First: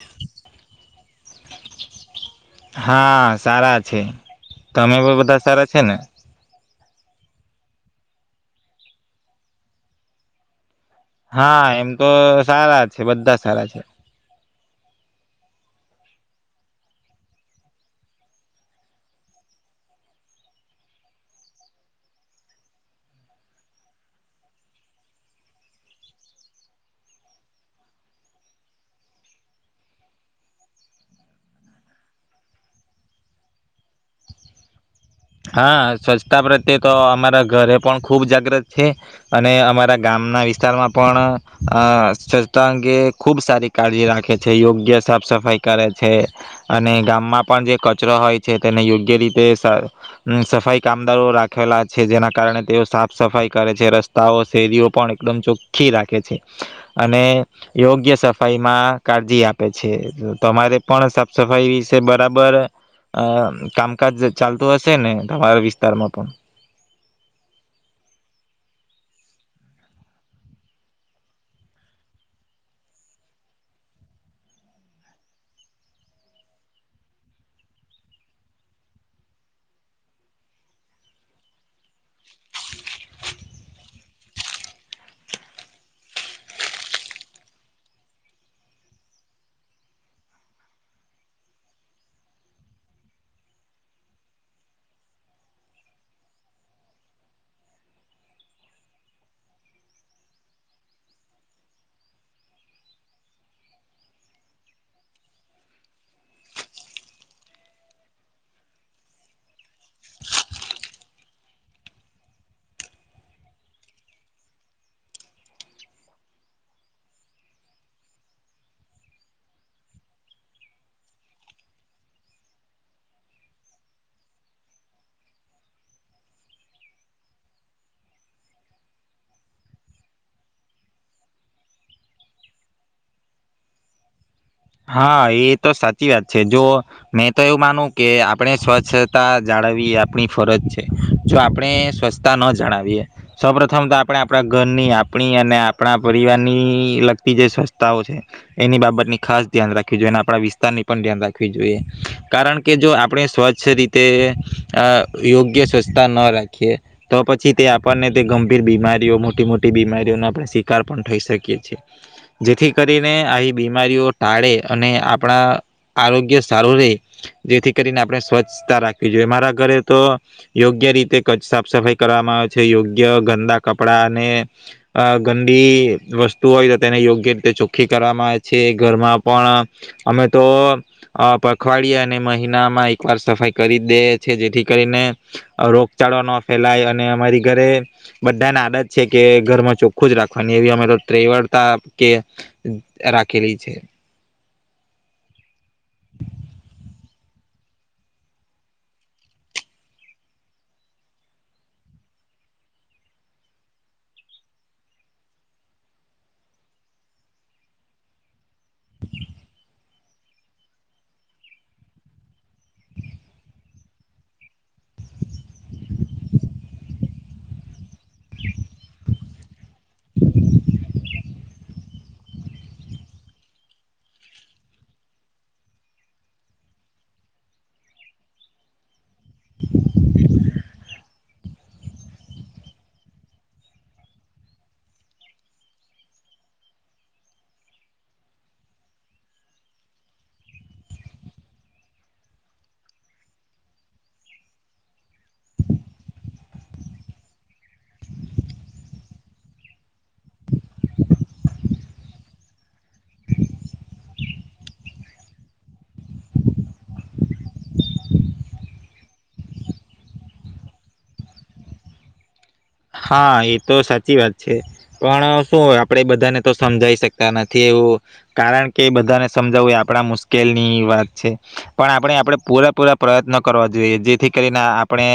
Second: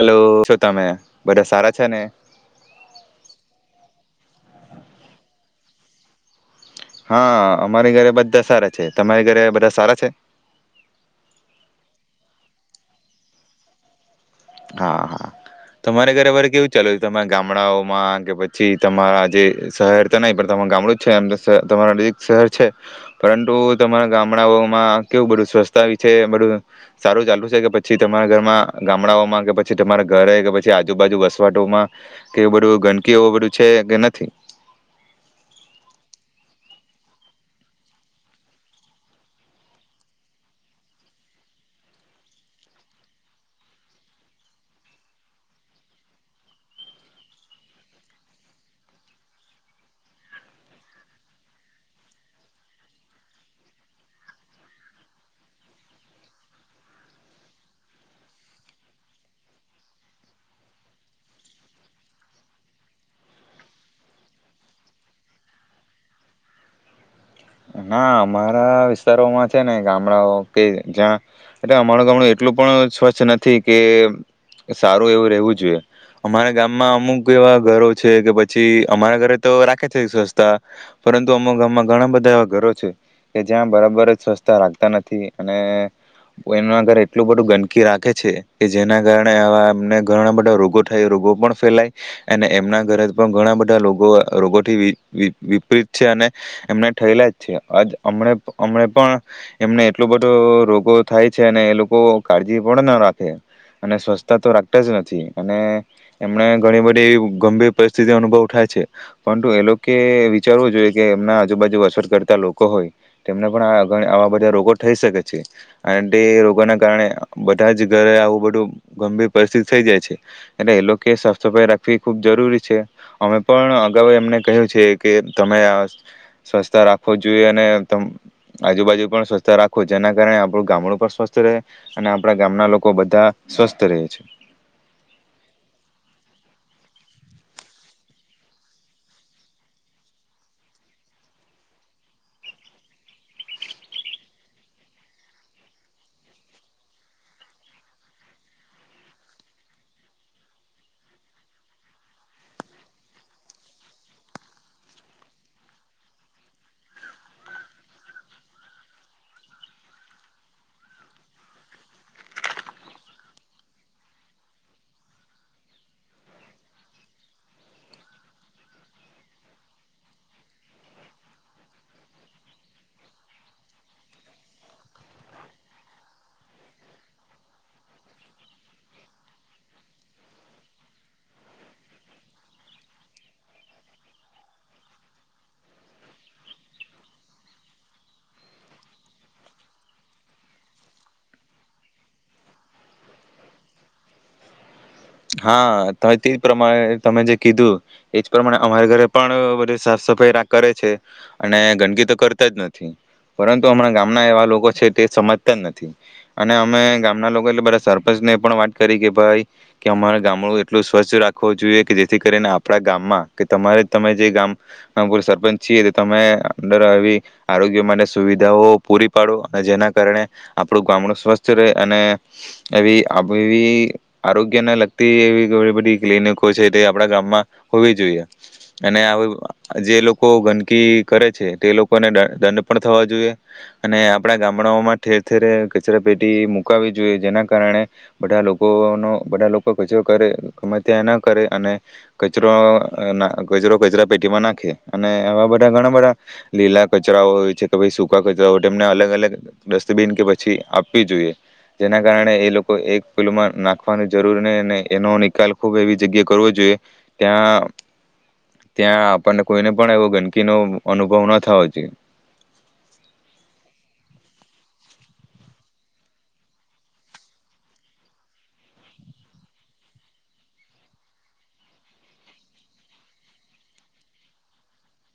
Hello શું તમે બધા સારા છે ને? હા સારા છે તમે પણ બધા સારા છે ને? હા અમારી ઘરે બધા સારા છે તમારી ઘરે બધા સારા છે? હા એમ તો સારા છે બધા સારા છે. હા હા, તમારે ઘરેવારે કેવું ચાલુ છે તમારા ગામડાઓમાં કે પછી તમારા જે શહેર તો નહી પણ તમા ગામડું જ છે એમ તો તમારા નજીક શહેર છે, પરંતુ તમારા ગામડાઓમાં કેવું બધું સ્વચ્છતા વિશે બધું સારું ચાલું છે કે પછી તમારા ઘરમાં ગામડાઓમાં કે પછી તમારા ઘરે કે પછી આજુબાજુ વસવાટોમાં, કેવું બધું ગંદકી એવું બધું છે કે નથી? હા સ્વચ્છતા પ્રત્યે તો અમારા ઘરે પણ ખૂબ જાગ્રત છે, અને અમારા ગામના વિસ્તારમાં પણ અ સ્વચ્છતા અંગે ખૂબ સારી કાળજી રાખે છે યોગ્ય સાફ સફાઈ કરે છે, અને ગામમાં પણ જે કચરો હોય છે તેને યોગ્ય રીતે સફાઈ કામદારો રાખેલા છે જેના કારણે તેઓ સાફ સફાઈ કરે છે રસ્તાઓ શેરીઓ પણ એકદમ ચોખ્ખી રાખે છે, અને યોગ્ય સફાઈમાં કાળજી આપે છે તમારે પણ સાફ સફાઈ વિશે બરાબર અ કામકાજ ચાલતું હશે? છેને તમારા વિસ્તારમાં પણ? ના અમારા વિસ્તારોમાં છે ને ગામડાઓ કે જ્યાં, એટલે અમારું ગામડું એટલું પણ સ્વચ્છ નથી કે સારું એવું રેવું જોઈએ, અમારા ગામમાં અમુક એવા ઘરો છે કે પછી અમારા ઘરે તો રાખે છે સ્વચ્છતા, પરંતુ અમુક ગામમાં ઘણા બધા ઘરો છે. કે જ્યાં બરાબર સ્વચ્છતા રાખતા નથી અને, એના ઘર એટલું બધું ગંદકી રાખે છે કે જેના કારણે આ એમને ઘણા બધા રોગો થાય રોગો પણ ફેલાય, અને એમના ઘરે પણ ઘણા બધા રગો રોગોથી વિપરીત છે અને, એમને થયેલા હમ પણ, એમને એટલો બધો રોગો થાય છે અને એ લોકો કાળજી પણ ના રાખે, અને સ્વચ્છતા તો રાખતા જ નથી અને, એમણે ઘણી બધી ગંભીર પરિસ્થિતિ અનુભવ થાય છે, પરંતુ એ લોકો વિચારવું જોઈએ કે એમના આજુબાજુ અસર કરતા લોકો હોય, તેમને પણ આવા બધા રોગો થઈ શકે છે, અને તે રોગોને કારણે બધા જ ઘરે આવું બધું ગંભીર પરિસ્થિતિ થઈ જાય છે, એટલે એ લોકો સાફ સફાઈ રાખવી ખૂબ જરૂરી છે, અમે પણ અગાઉ એમને કહ્યું છે કે તમે સ્વચ્છતા રાખ રા જોઈએ અને ત આજુબાજુ પણ સ્વસ્થ રાખો જેના કારણે આપણું ગામડું પણ સ્વસ્થ રહે, અને આપણા ગામના લોકો બધા સ્વસ્થ રહે છે. હા એ તો સાચી વાત છે જો, મેં તો એવું માનું કે આપણે સ્વચ્છતા જાળવી આપણી ફરજ છે, જો આપણે સ્વચ્છતા ન જાણવીએ સૌપથમ તો આપણે આપણા ઘરની આપણી અને આપણા પરિવારની લગતી જે સ્વચ્છતાઓ છે, એની બાબતની ખાસ રાખ જોઈએ આપણા વિસ્તારની પણ ધ્યાન રાખવી જોઈએ, કારણ કે જો આપણે સ્વચ્છ રીતે યોગ્ય સ્વચ્છતા ન રાખીએ તો પછી તે આપણને તે ગંભીર બીમારીઓ મોટી મોટી બીમારીઓનો આપણે શિકાર પણ થઈ શકીએ છે, છીએ જેથી કરીને આવી બીમારીઓ ટાળે અને આપણા આરોગ્ય સારું રહે, જેથી કરીને આપણે સ્વચ્છતા રાખવી જોઈએ મારા ઘરે તો, યોગ્ય રીતે કચ્છ સાફ સફાઈ કરવામાં આવે છે યોગ્ય ગંદા કપડાં અને, ગંદી વસ્તુ હોય તો તેને યોગ્ય રીતે ચોખ્ખી કરવામાં આવે છે. ઘરમાં પણ, અમે તો પખવાડયે અને મહિનામાં એકવાર સફાઈ કરી દે છે જેથી કરીને રોગચાળો ન ફેલાય, અને અમારી ઘરે બધાને આદત છે કે ઘરમાં ચોખ્ખું જ રાખવાની એવી અમે તો ત્રવળતા કે રાખેલી છે. છે. હા તેજ પ્રમાણે તમે જે કીધું, એજ પ્રમાણે અમારા ઘરે પણ બધી સાફ સફાઈ રા કરે છે, અને ગંદકી તો કરતા જ નથી, પરંતુ હમણાં ગામના એવા લોકો છે તે સમજતા જ નથી, અને અમે ગામના લોકો એટલે બધા સરપંચને એ પણ વાત કરી કે ભાઈ. કે અમારે ગામડું એટલું સ્વચ્છ રાખવું જોઈએ કે જેથી કરીને આપણા ગામમાં કે તમારે તમે જે ગામ, સરપંચ છીએ તમે અંદર આવી આરોગ્ય માટે સુવિધાઓ પૂરી પાડો અને જેના કારણે, આપણું ગામડું સ્વસ્થ રહે. અને, એવી આવી આરોગ્ય લગતી એવી બધી ક્લિનિકો છે તે આપણા ગામમાં, હોવી જોઈએ, અને જે લોકો ગંદકી કરે છે તે લોકોને દંડ પણ થવા જોઈએ, અને આપણા ગામડાઓમાં ઠેર ઠેરે કચરા પેટી મુકાવવી જોઈએ જેના કારણે, બધા લોકોનો બધા લોકો કચરો કરે ત્યાં ના કરે અને, કચરો કચરો કચરા પેટીમાં નાખે અને આવા બધા ઘણા બધા, લીલા કચરાઓ હોય છે કે ભ સૂકા કચરા હોય એમને અલગ અલગ ડસ્ટબીન કે પછી પછી આપવી જોઈએ. જેના કારણે એ લોકો એક ફુલમાં નાખ રાખવાની જરૂર નહી એનો નિકાલ ખૂબ એવી જગ્યાએ કરવો જોઈએ, ત્યાં ત્યાં આપણને કોઈને પણ એવો ગંદકીનો અનુભવ ન થવો જોઈએ. હા એ તો સાચી વાત છે, પણ શું હોય આપડે બધાને તો સમજાઈ શકતા નથી એવું, કારણ કે બધાને સમજાવવું એ આપણા મુશ્કેલની વાત છે, પણ આપણે આપણે પૂરાપૂરા પ્રયત્ન કરવા જોઈએ જેથી કરીને આપણે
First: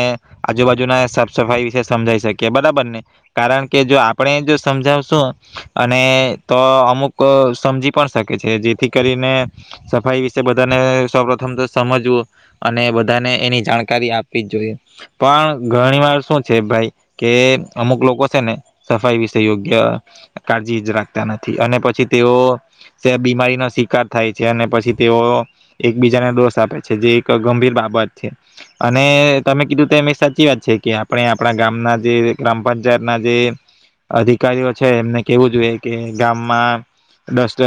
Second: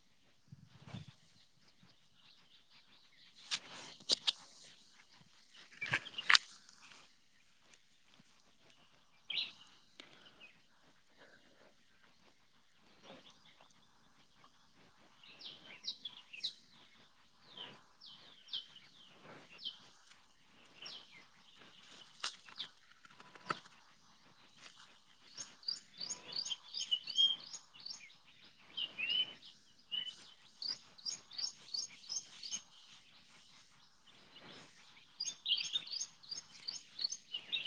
આજુબાજુના સાફ સફાઈ વિશે સમજાઈ શકીએ. કે બરાબર ને, કારણ કે જો આપણે જો સમજાવશું, અને તો અમુક સમજી પણ શકે છે જેથી કરીને, સફાઈ વિશે બધાને સૌપથમ તો સમજવું, અને બધાને એની જાણકારી આપવી જ જોઈએ, પણ ઘણી વાર શું છે ભાઈ. કે અમુક લોકો છે ને સફાઈ વિશે યોગ્ય કાળજી રાખતા નથી અને પછી તેઓ, બીમારીનો શિકાર થાય છે અને પછી તેઓ એકબીજાને દોષ આપે છે જે એક ગંભીર બાબત છે, અને તમે કીધું તેમ અ સાચી વાત છે કે આપણે આપણા ગામના જે ગ્રામ પંચાયત ના જે, અધિકારીઓ છે એમને કેવું જોઈએ કે ગામમાં, ડસ્ટ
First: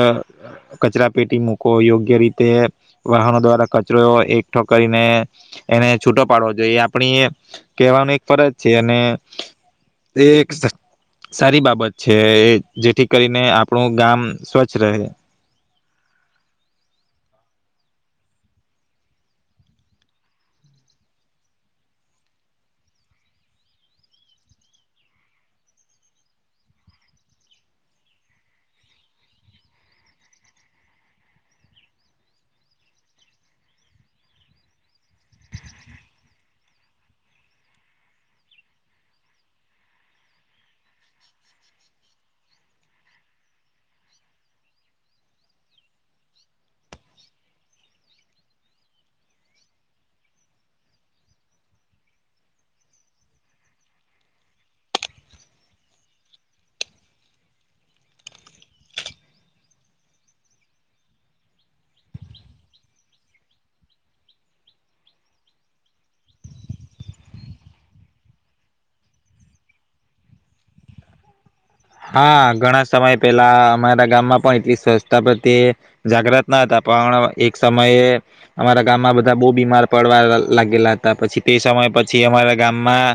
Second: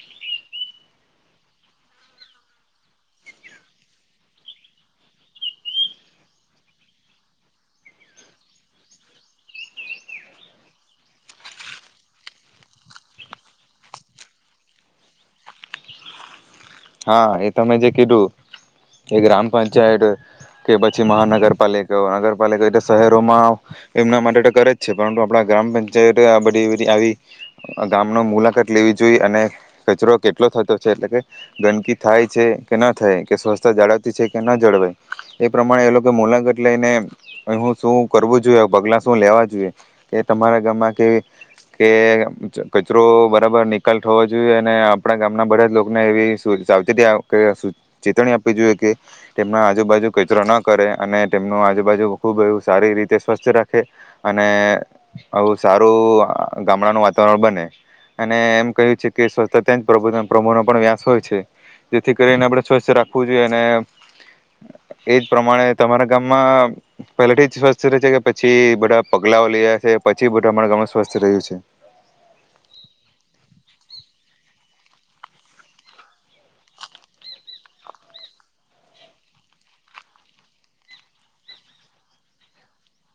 કચરા પેટી મૂકો યોગ્ય રીતે વાહનો દ્વારા કચરો એકઠો કરીને, એને છૂટો પાડવો જોઈએ આપણી કહેવાનો એક ફરજ છે અને, એ એક સારી બાબત છે જેથી કરીને આપણું ગામ સ્વચ્છ રહે. હા એ તમે જે કીધું, એ ગ્રામ પંચાયત કે પછી મહાનગરપાલિકા નગરપાલિકા એ શહેરોમાં, એમના માટે તો કરે જ છે પરંતુ આપણા ગ્રામ પંચાયતે આ બધી આવી ગામનો મુલાકાત લેવી જોઈએ અને કચરો કેટલો થતો છે એટલે કે. ગંદકી થાય છે કે ના થાય કે સ્વચ્છતા જાળવતી છે કે ન જળવાય, એ પ્રમાણે એ લોકો મુલાકાત લઈને હું શું કરવું જોઈએ પગલાં શું લેવા જોઈએ, કે તમારા ગામમાં કે, કે કચરો બરાબર નિકાલ થવો જોઈએ અને આપણા ગામના બધા જ લોકોને એવી સાવચેતી ચેતણી આપવી જોઈએ કે, તેમના આજુબાજુ કચરો ન કરે અને તેમનું આજુબાજુ ખુબ એવ સારી રીતે સ્વસ્થ રાખે, અને આવું સારું ગામડાનું વાતાવરણ બને, અને એમ કહ્યું છે કે સ્વસ્થતાં જ પ્રભુનો પણ વ્યાસ હોય. છે, જેથી કરીને આપણે સ્વસ્થ રાખવું જોઈએ અને એજ પ્રમાણે તમારા ગામમાં પહેલાથી જ સ્વસ્થ રહે છે કે પછી બધા પગલાઓ લયા છે પછી બધું અમારા ગામમાં સ્વસ્થ રહ્યું છે? હા ઘણા સમય પેલા અમારા ગામમાં પણ એટલી સ્વચસ્તા પ્રત્યે, જાગ્રત ના હતા પણ એક સમયે અમારા ગામમાં બધા બહુ બીમાર પડવા લાગેલા હતા પછી તે સમય પછી અમારા ગામમાં,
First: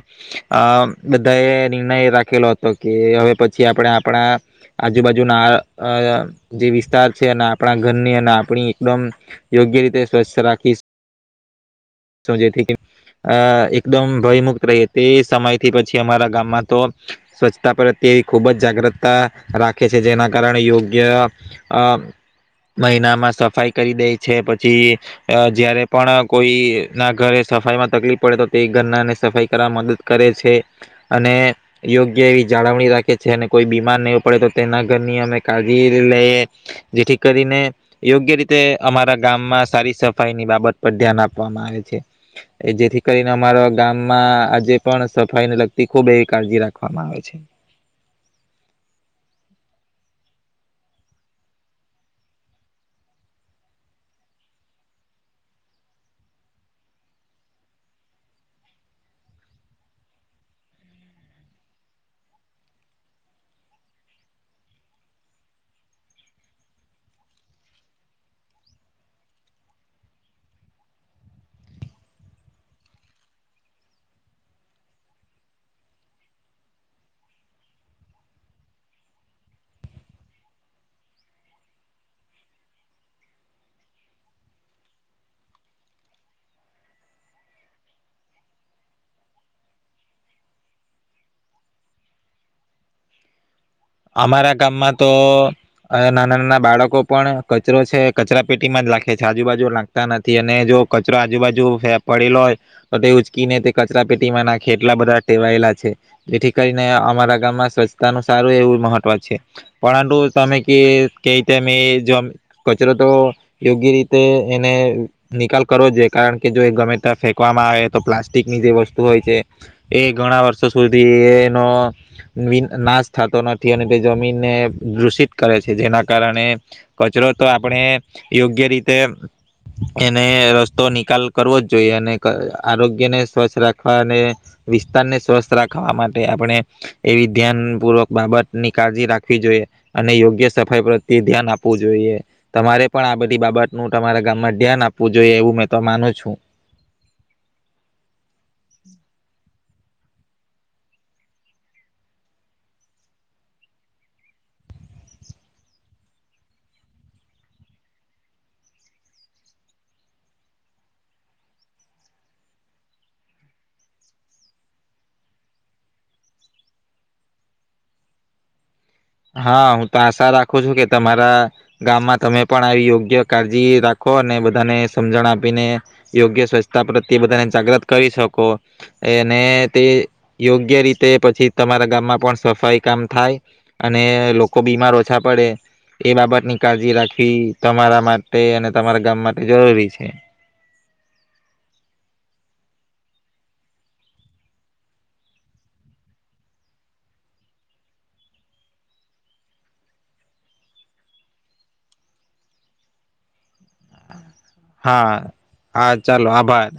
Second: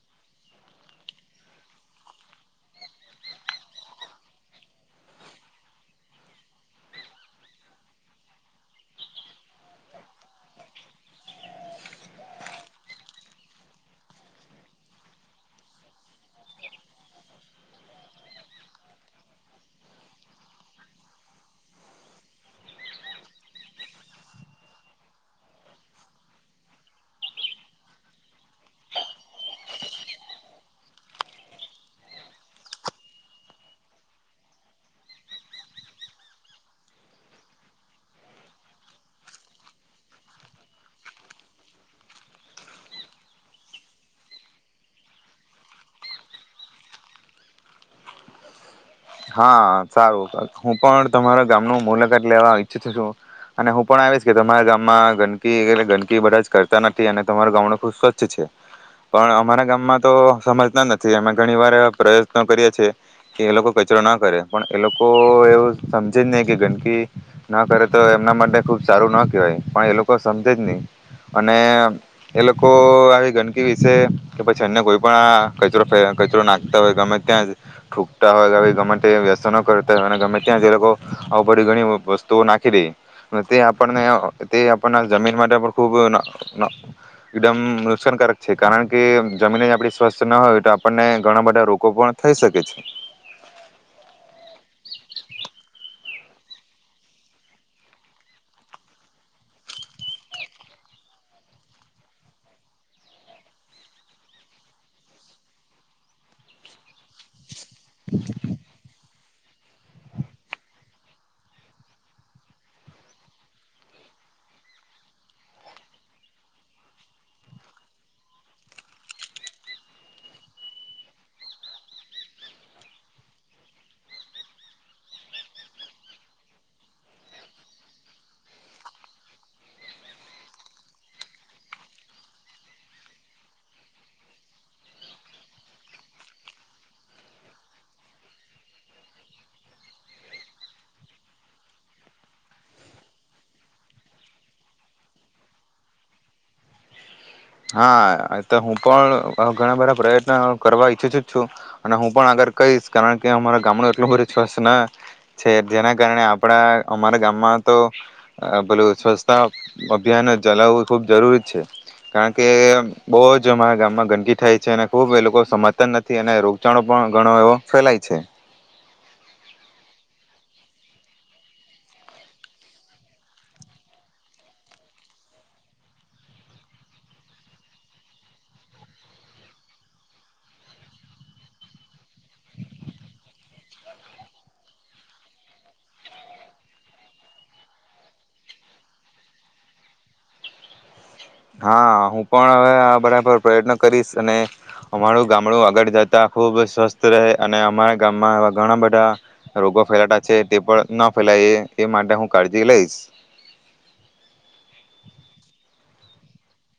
અ બધા એ નિર્ણય રાખેલો હતો કે હવે પછી આપણે આપણા, આજુબાજુના જે વિસ્તાર છે અને આપણા ઘરની અને આપણી એકદમ, યોગ્ય રીતે સ્વચ્છ રાખી જેથી એકદમ ભયમુક્ત રહીએ તે સમયથી પછી અમારા ગામમાં તો, સ્વચ્છતા પર તેવી ખૂબ જ જાગૃતતા, રાખે છે જેના કારણે યોગ્ય, અ મહિનામાં સફાઈ કરી દે છે પછી, જયારે પણ કોઈ ના ઘરે સફાઈમાં તકલીફ પડે તો તે ઘરનાને સફાઈ કરવા મદદ કરે છે, અને યોગ્ય એવી જાળવ અને કોઈ બીમાર ન પડે તો તેના ઘરની અમે કાળજી લઈએ, જેથી કરીને યોગ્ય રીતે અમારા ગામમાં સારી સફાઈ ની બાબત પર ધ્યાન આપવામાં આવે છે, જેથી કરીને અમારા ગામમાં આજે પણ સફાઈને લગતી ખુબ એવી કાળજી રાખવામાં આવે છે. હા સારું હું પણ તમારા ગામ નું મુલાકાત લેવા ઈચ્છી છું, અને હું પણ આવીશ કે તમારા ગામમાં ગંદકી એ ગંદકી બધા જ કરતા નથી અને તમારા ગામ ન ખુબ સ્વચ્છ છે, પણ અમારા ગામમાં તો સમજતા નથી અમે ઘણી વાર પ્રયત્નો કરીએ છીએ, કે એ લોકો કચરો ન કરે પણ એ લોકો એવું સમજે જ નહીં કે ગંદકી ન કરે તો એમના માટે ખૂબ સારું ન કહેવાય પણ એ લોકો સમજે જ નહીં અને એ લોકો આવી ગંદકી વિશે કે પછી અન્ય કોઈ પણ આ કચરો ફે કચરો નાખતા હોય ગમે ત્યાં ઠૂંકતા હોય કે વ્યસ કરતા હોય અને ગમે ત્યાં જે લોકો આવ બધી ઘણી વસ્તુઓ નાખી દે તે આપણને તે આપણ જમીન માટે પણ ખૂબ એકદમ નુકસાનકારક છે કારણ કે જમીન આપ સ્વસ્થ ના હોય તો આપણને ઘણા બધા રોગ પણ થઈ શકે છે. અમારા ગામમાં તો નાના નાના બાળકો પણ કચરો છે કચરા પેટીમાં જ નાખે છે આજુબાજુ લખતા નથી અને જો કચરો આજુબાજુ પડેલો હોય તો તે ઉચકીને તે કચરા પેટીમાં નાખે એટલા બધા ટેવાયેલા છે જેથી કરીને અમારા ગામમાં સ્વચ્તા નું સારું એવું મહત્વ છે પરંતુ તમે કે ક રીતેમે કચરો તો યોગ્ય રીતે એને નિકાલ કરો જ છે કારણ કે જો એ ગમે ત ફેંકવામાં આવે તો પ્લાસ્ટિકની જે વસ્તુ હોય છે એ ઘણા વર્ષો સુધી એનો નાશ થતો નથી અને તે જમીનને દૂષિત કરે છે જેના કારણે કચરો તો આપણે યોગ્ય રીતે એને રસ્તો નિકાલ કરવો જ જોઈએ અને આરોગ્યને સ્વસ્થ રાખવા અને વિસ્તારને સ્વસ્થ રાખવા માટે આપણે એવી ધ્યાન પૂર્વક બાબત ની કાળજી રાખવી જોઈએ અને યોગ્ય સફાઈ પ્રત્યે ધ્યાન આપવું જોઈએ તમારે પણ આ બધી બાબતનું તમારા ગામમાં ધ્યાન આપવું જોઈએ એવું મેં તો માનું છું. હા એ તો હું પણ ઘણા બધા પ્રયત્ન કરવા ઈચ્છું છું જ છું અને હું પણ આગળ કહીશ કારણ કે અમારા ગામનું એટલું બધું સ્વચ્છ છે જેના કારણે આપણા અમારા ગામમાં તો બધું સ્વચ્છતા અભિયાન ચલાવવું ખૂબ જરૂરી છે. કારણ કે બહુ જ અમારા ગામમાં ગંદકી થાય છે અને ખુબ એ લોકો સમજતા નથી અને રોગચાળો પણ ઘણો એવો ફેલાય છે. હા હું તો આશા રાખું છું કે તમારા ગામમાં તમે પણ આવી યોગ્ય કાળજી રાખો અને બધાને સમજણ આપીને યોગ્ય સ્વચ્છતા પ્રત્યે બધાને જાગ્રત કરી શકો અને તે યોગ્ય રીતે પછી તમારા ગામમાં પણ સફાઈ કામ થાય. અને લોકો બીમાર ઓછા પડે એ બાબત ની કાળજી રાખવી તમારા માટે અને તમારા ગામ માટે જરૂરી છે. હા હું પણ હવે આ બરાબર પ્રયત્ન કરીશ અને અમારું ગામડું આગળ જતા ખૂબ સ્વસ્થ રહે અને અમારા ગામમાંવા ઘણા બધા રોગો ફેલાતા છે તે પણ ન ફેલાય એ માટે હું કાળજી લઈશ. હા હા ચાલો આભાર.